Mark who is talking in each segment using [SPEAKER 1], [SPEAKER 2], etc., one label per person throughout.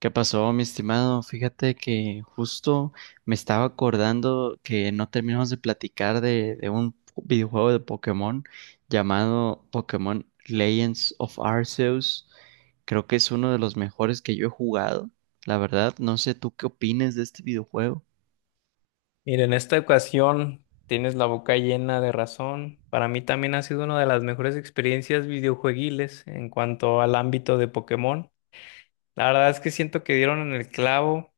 [SPEAKER 1] ¿Qué pasó, mi estimado? Fíjate que justo me estaba acordando que no terminamos de platicar de un videojuego de Pokémon llamado Pokémon Legends of Arceus. Creo que es uno de los mejores que yo he jugado. La verdad, no sé tú qué opines de este videojuego.
[SPEAKER 2] Mira, en esta ocasión tienes la boca llena de razón. Para mí también ha sido una de las mejores experiencias videojueguiles en cuanto al ámbito de Pokémon. La verdad es que siento que dieron en el clavo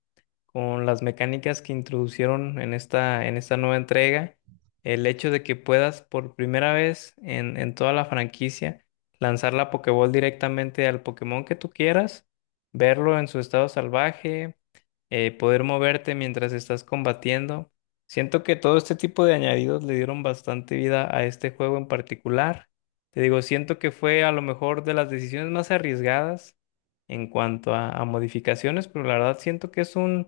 [SPEAKER 2] con las mecánicas que introducieron en esta nueva entrega, el hecho de que puedas por primera vez en toda la franquicia lanzar la Pokéball directamente al Pokémon que tú quieras, verlo en su estado salvaje, poder moverte mientras estás combatiendo. Siento que todo este tipo de añadidos le dieron bastante vida a este juego en particular. Te digo, siento que fue a lo mejor de las decisiones más arriesgadas en cuanto a modificaciones, pero la verdad siento que es un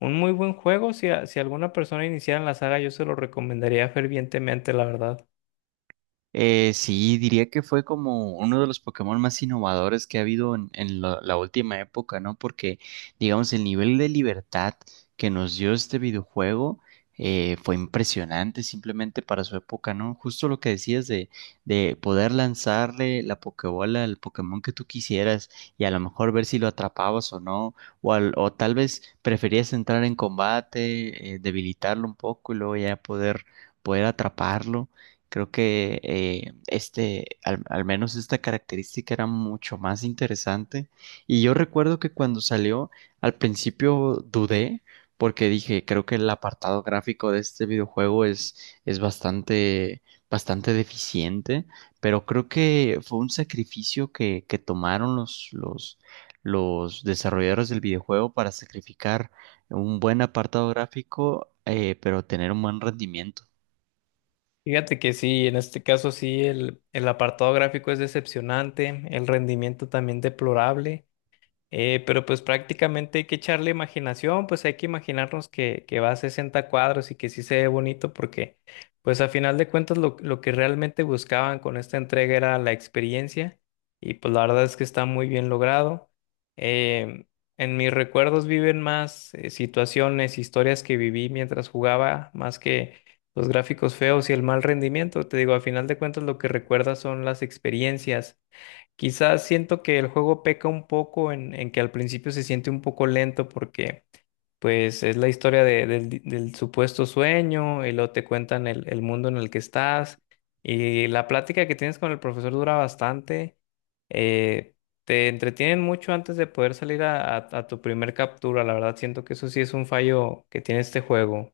[SPEAKER 2] un muy buen juego, si, si alguna persona iniciara en la saga, yo se lo recomendaría fervientemente, la verdad.
[SPEAKER 1] Sí, diría que fue como uno de los Pokémon más innovadores que ha habido en la última época, ¿no? Porque, digamos, el nivel de libertad que nos dio este videojuego fue impresionante simplemente para su época, ¿no? Justo lo que decías de poder lanzarle la Pokébola al Pokémon que tú quisieras y a lo mejor ver si lo atrapabas o no, o tal vez preferías entrar en combate, debilitarlo un poco y luego ya poder atraparlo. Creo que al menos esta característica era mucho más interesante. Y yo recuerdo que cuando salió, al principio dudé, porque dije, creo que el apartado gráfico de este videojuego es bastante, bastante deficiente, pero creo que fue un sacrificio que tomaron los desarrolladores del videojuego para sacrificar un buen apartado gráfico, pero tener un buen rendimiento.
[SPEAKER 2] Fíjate que sí, en este caso sí, el apartado gráfico es decepcionante, el rendimiento también deplorable. Pero pues prácticamente hay que echarle imaginación, pues hay que imaginarnos que va a 60 cuadros y que sí se ve bonito porque pues a final de cuentas lo que realmente buscaban con esta entrega era la experiencia y pues la verdad es que está muy bien logrado. Em, en mis recuerdos viven más situaciones, historias que viví mientras jugaba, más que los gráficos feos y el mal rendimiento. Te digo, a final de cuentas lo que recuerdas son las experiencias. Quizás siento que el juego peca un poco en que al principio se siente un poco lento porque pues es la historia del supuesto sueño y luego te cuentan el mundo en el que estás y la plática que tienes con el profesor dura bastante. eh, Te entretienen mucho antes de poder salir a tu primer captura. La verdad siento que eso sí es un fallo que tiene este juego.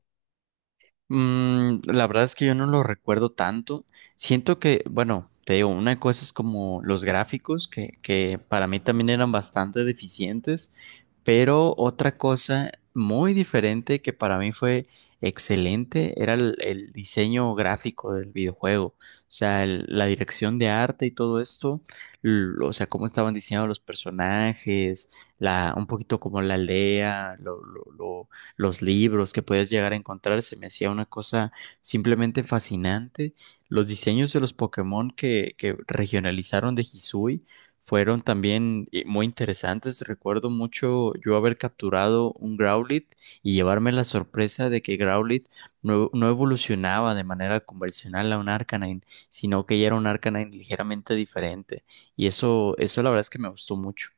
[SPEAKER 1] Mm, la verdad es que yo no lo recuerdo tanto. Siento que, bueno, te digo, una cosa es como los gráficos, que para mí también eran bastante deficientes, pero otra cosa muy diferente que para mí fue excelente era el diseño gráfico del videojuego. O sea, la dirección de arte y todo esto, o sea, cómo estaban diseñados los personajes, un poquito como la aldea, lo los libros que podías llegar a encontrar, se me hacía una cosa simplemente fascinante. Los diseños de los Pokémon que regionalizaron de Hisui fueron también muy interesantes. Recuerdo mucho yo haber capturado un Growlithe y llevarme la sorpresa de que Growlithe no evolucionaba de manera convencional a un Arcanine, sino que ya era un Arcanine ligeramente diferente. Y eso la verdad es que me gustó mucho.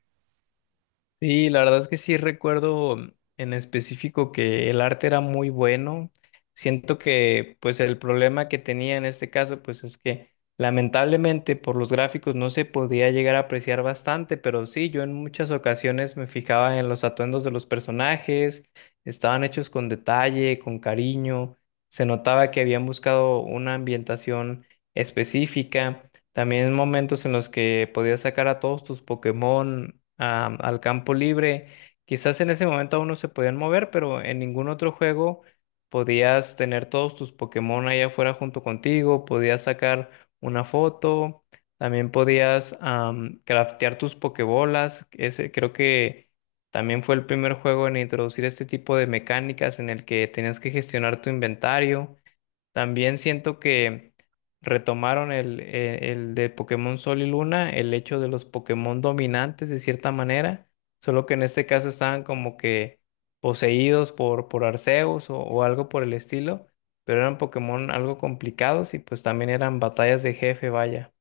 [SPEAKER 2] Sí, la verdad es que sí recuerdo en específico que el arte era muy bueno. Siento que pues el problema que tenía en este caso pues es que lamentablemente por los gráficos no se podía llegar a apreciar bastante, pero sí, yo en muchas ocasiones me fijaba en los atuendos de los personajes, estaban hechos con detalle, con cariño, se notaba que habían buscado una ambientación específica. También momentos en los que podías sacar a todos tus Pokémon al campo libre. Quizás en ese momento aún no se podían mover, pero en ningún otro juego podías tener todos tus Pokémon allá afuera junto contigo, podías sacar una foto, también podías craftear tus Pokébolas. Ese creo que también fue el primer juego en introducir este tipo de mecánicas en el que tenías que gestionar tu inventario. También siento que retomaron el de Pokémon Sol y Luna, el hecho de los Pokémon dominantes de cierta manera, solo que en este caso estaban como que poseídos por Arceus o algo por el estilo, pero eran Pokémon algo complicados y pues también eran batallas de jefe, vaya.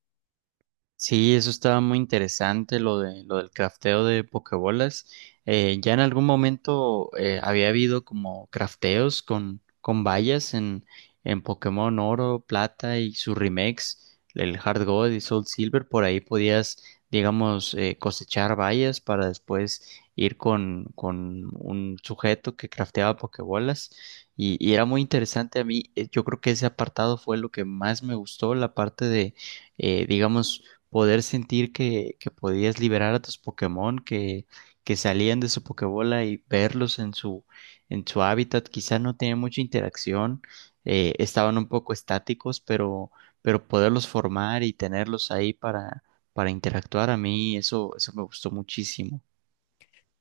[SPEAKER 1] Sí, eso estaba muy interesante, lo de lo del crafteo de pokebolas. Ya en algún momento había habido como crafteos con vallas en Pokémon Oro, Plata y sus remakes, el Hard Gold y Soul Silver. Por ahí podías, digamos, cosechar vallas para después ir con un sujeto que crafteaba pokebolas. Y era muy interesante a mí. Yo creo que ese apartado fue lo que más me gustó, la parte de digamos, poder sentir que podías liberar a tus Pokémon que salían de su Pokébola y verlos en su hábitat. Quizá no tenían mucha interacción, estaban un poco estáticos, pero poderlos formar y tenerlos ahí para interactuar a mí, eso me gustó muchísimo.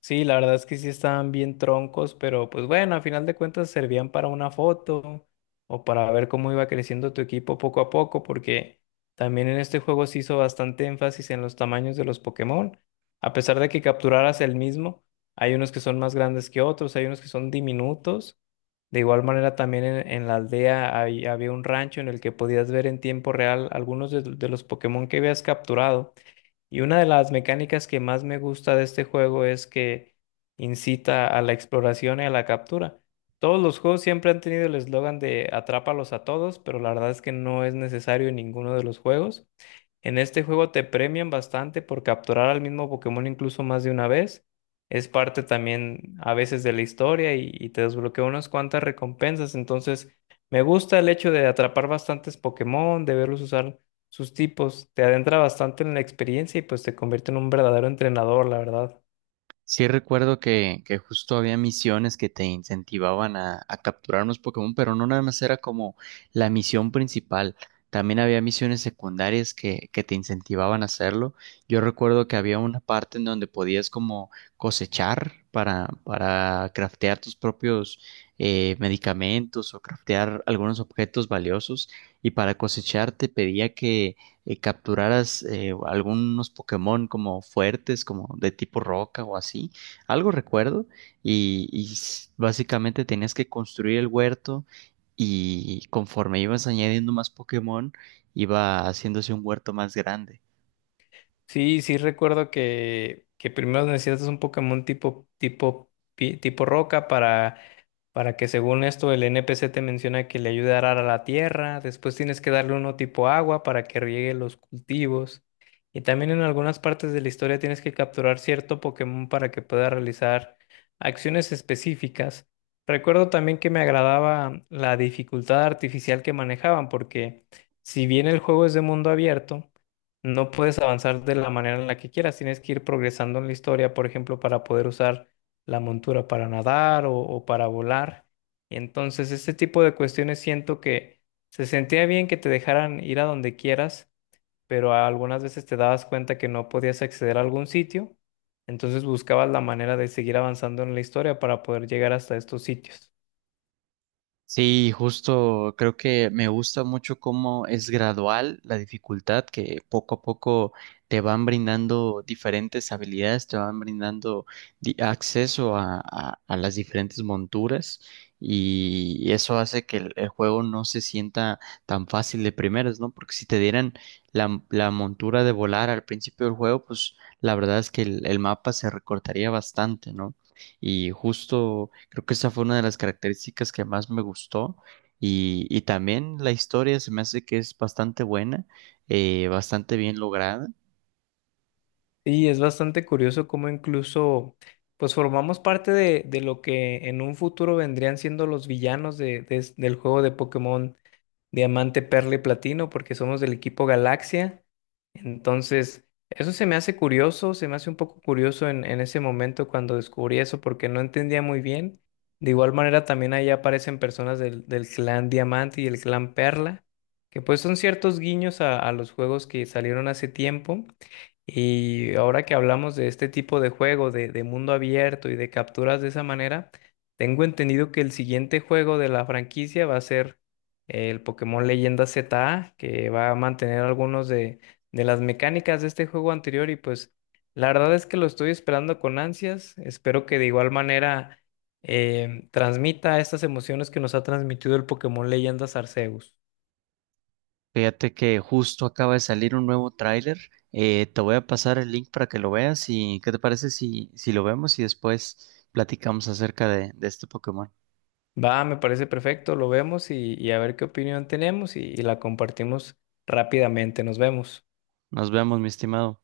[SPEAKER 2] Sí, la verdad es que sí estaban bien troncos, pero pues bueno, a final de cuentas servían para una foto o para ver cómo iba creciendo tu equipo poco a poco, porque también en este juego se hizo bastante énfasis en los tamaños de los Pokémon. A pesar de que capturaras el mismo, hay unos que son más grandes que otros, hay unos que son diminutos. De igual manera, también en la aldea había un rancho en el que podías ver en tiempo real algunos de los Pokémon que habías capturado. Y una de las mecánicas que más me gusta de este juego es que incita a la exploración y a la captura. Todos los juegos siempre han tenido el eslogan de atrápalos a todos, pero la verdad es que no es necesario en ninguno de los juegos. En este juego te premian bastante por capturar al mismo Pokémon incluso más de una vez. Es parte también a veces de la historia y te desbloquea unas cuantas recompensas. Entonces, me gusta el hecho de atrapar bastantes Pokémon, de verlos usar sus tipos, te adentra bastante en la experiencia y pues te convierte en un verdadero entrenador, la verdad.
[SPEAKER 1] Sí recuerdo que justo había misiones que te incentivaban a capturar unos Pokémon, pero no nada más era como la misión principal. También había misiones secundarias que te incentivaban a hacerlo. Yo recuerdo que había una parte en donde podías como cosechar para craftear tus propios medicamentos o craftear algunos objetos valiosos. Y para cosechar te pedía que capturaras algunos Pokémon como fuertes, como de tipo roca o así, algo recuerdo, y, básicamente tenías que construir el huerto y conforme ibas añadiendo más Pokémon, iba haciéndose un huerto más grande.
[SPEAKER 2] Sí, sí recuerdo que primero necesitas un Pokémon tipo roca para. Para que según esto el NPC te menciona que le ayude a arar a la tierra, después tienes que darle uno tipo agua para que riegue los cultivos. Y también en algunas partes de la historia tienes que capturar cierto Pokémon para que pueda realizar acciones específicas. Recuerdo también que me agradaba la dificultad artificial que manejaban, porque si bien el juego es de mundo abierto, no puedes avanzar de la manera en la que quieras, tienes que ir progresando en la historia, por ejemplo, para poder usar la montura para nadar o para volar. Y entonces este tipo de cuestiones siento que se sentía bien que te dejaran ir a donde quieras, pero algunas veces te dabas cuenta que no podías acceder a algún sitio, entonces buscabas la manera de seguir avanzando en la historia para poder llegar hasta estos sitios.
[SPEAKER 1] Sí, justo creo que me gusta mucho cómo es gradual la dificultad, que poco a poco te van brindando diferentes habilidades, te van brindando acceso a, a las diferentes monturas y eso hace que el juego no se sienta tan fácil de primeras, ¿no? Porque si te dieran la montura de volar al principio del juego, pues la verdad es que el mapa se recortaría bastante, ¿no? Y justo creo que esa fue una de las características que más me gustó. Y también la historia se me hace que es bastante buena, bastante bien lograda.
[SPEAKER 2] Sí, es bastante curioso cómo incluso pues formamos parte de lo que en un futuro vendrían siendo los villanos del juego de Pokémon Diamante, Perla y Platino, porque somos del equipo Galaxia. Entonces, eso se me hace curioso, se me hace un poco curioso en ese momento cuando descubrí eso, porque no entendía muy bien. De igual manera, también ahí aparecen personas del clan Diamante y el clan Perla, que pues son ciertos guiños a los juegos que salieron hace tiempo. Y ahora que hablamos de este tipo de juego, de mundo abierto y de capturas de esa manera, tengo entendido que el siguiente juego de la franquicia va a ser el Pokémon Leyenda ZA, que va a mantener algunos de las mecánicas de este juego anterior. Y pues la verdad es que lo estoy esperando con ansias. Espero que de igual manera transmita estas emociones que nos ha transmitido el Pokémon Leyenda Arceus.
[SPEAKER 1] Fíjate que justo acaba de salir un nuevo tráiler. Te voy a pasar el link para que lo veas y ¿qué te parece si, si lo vemos y después platicamos acerca de este Pokémon?
[SPEAKER 2] Va, me parece perfecto, lo vemos y a ver qué opinión tenemos y la compartimos rápidamente. Nos vemos.
[SPEAKER 1] Nos vemos, mi estimado.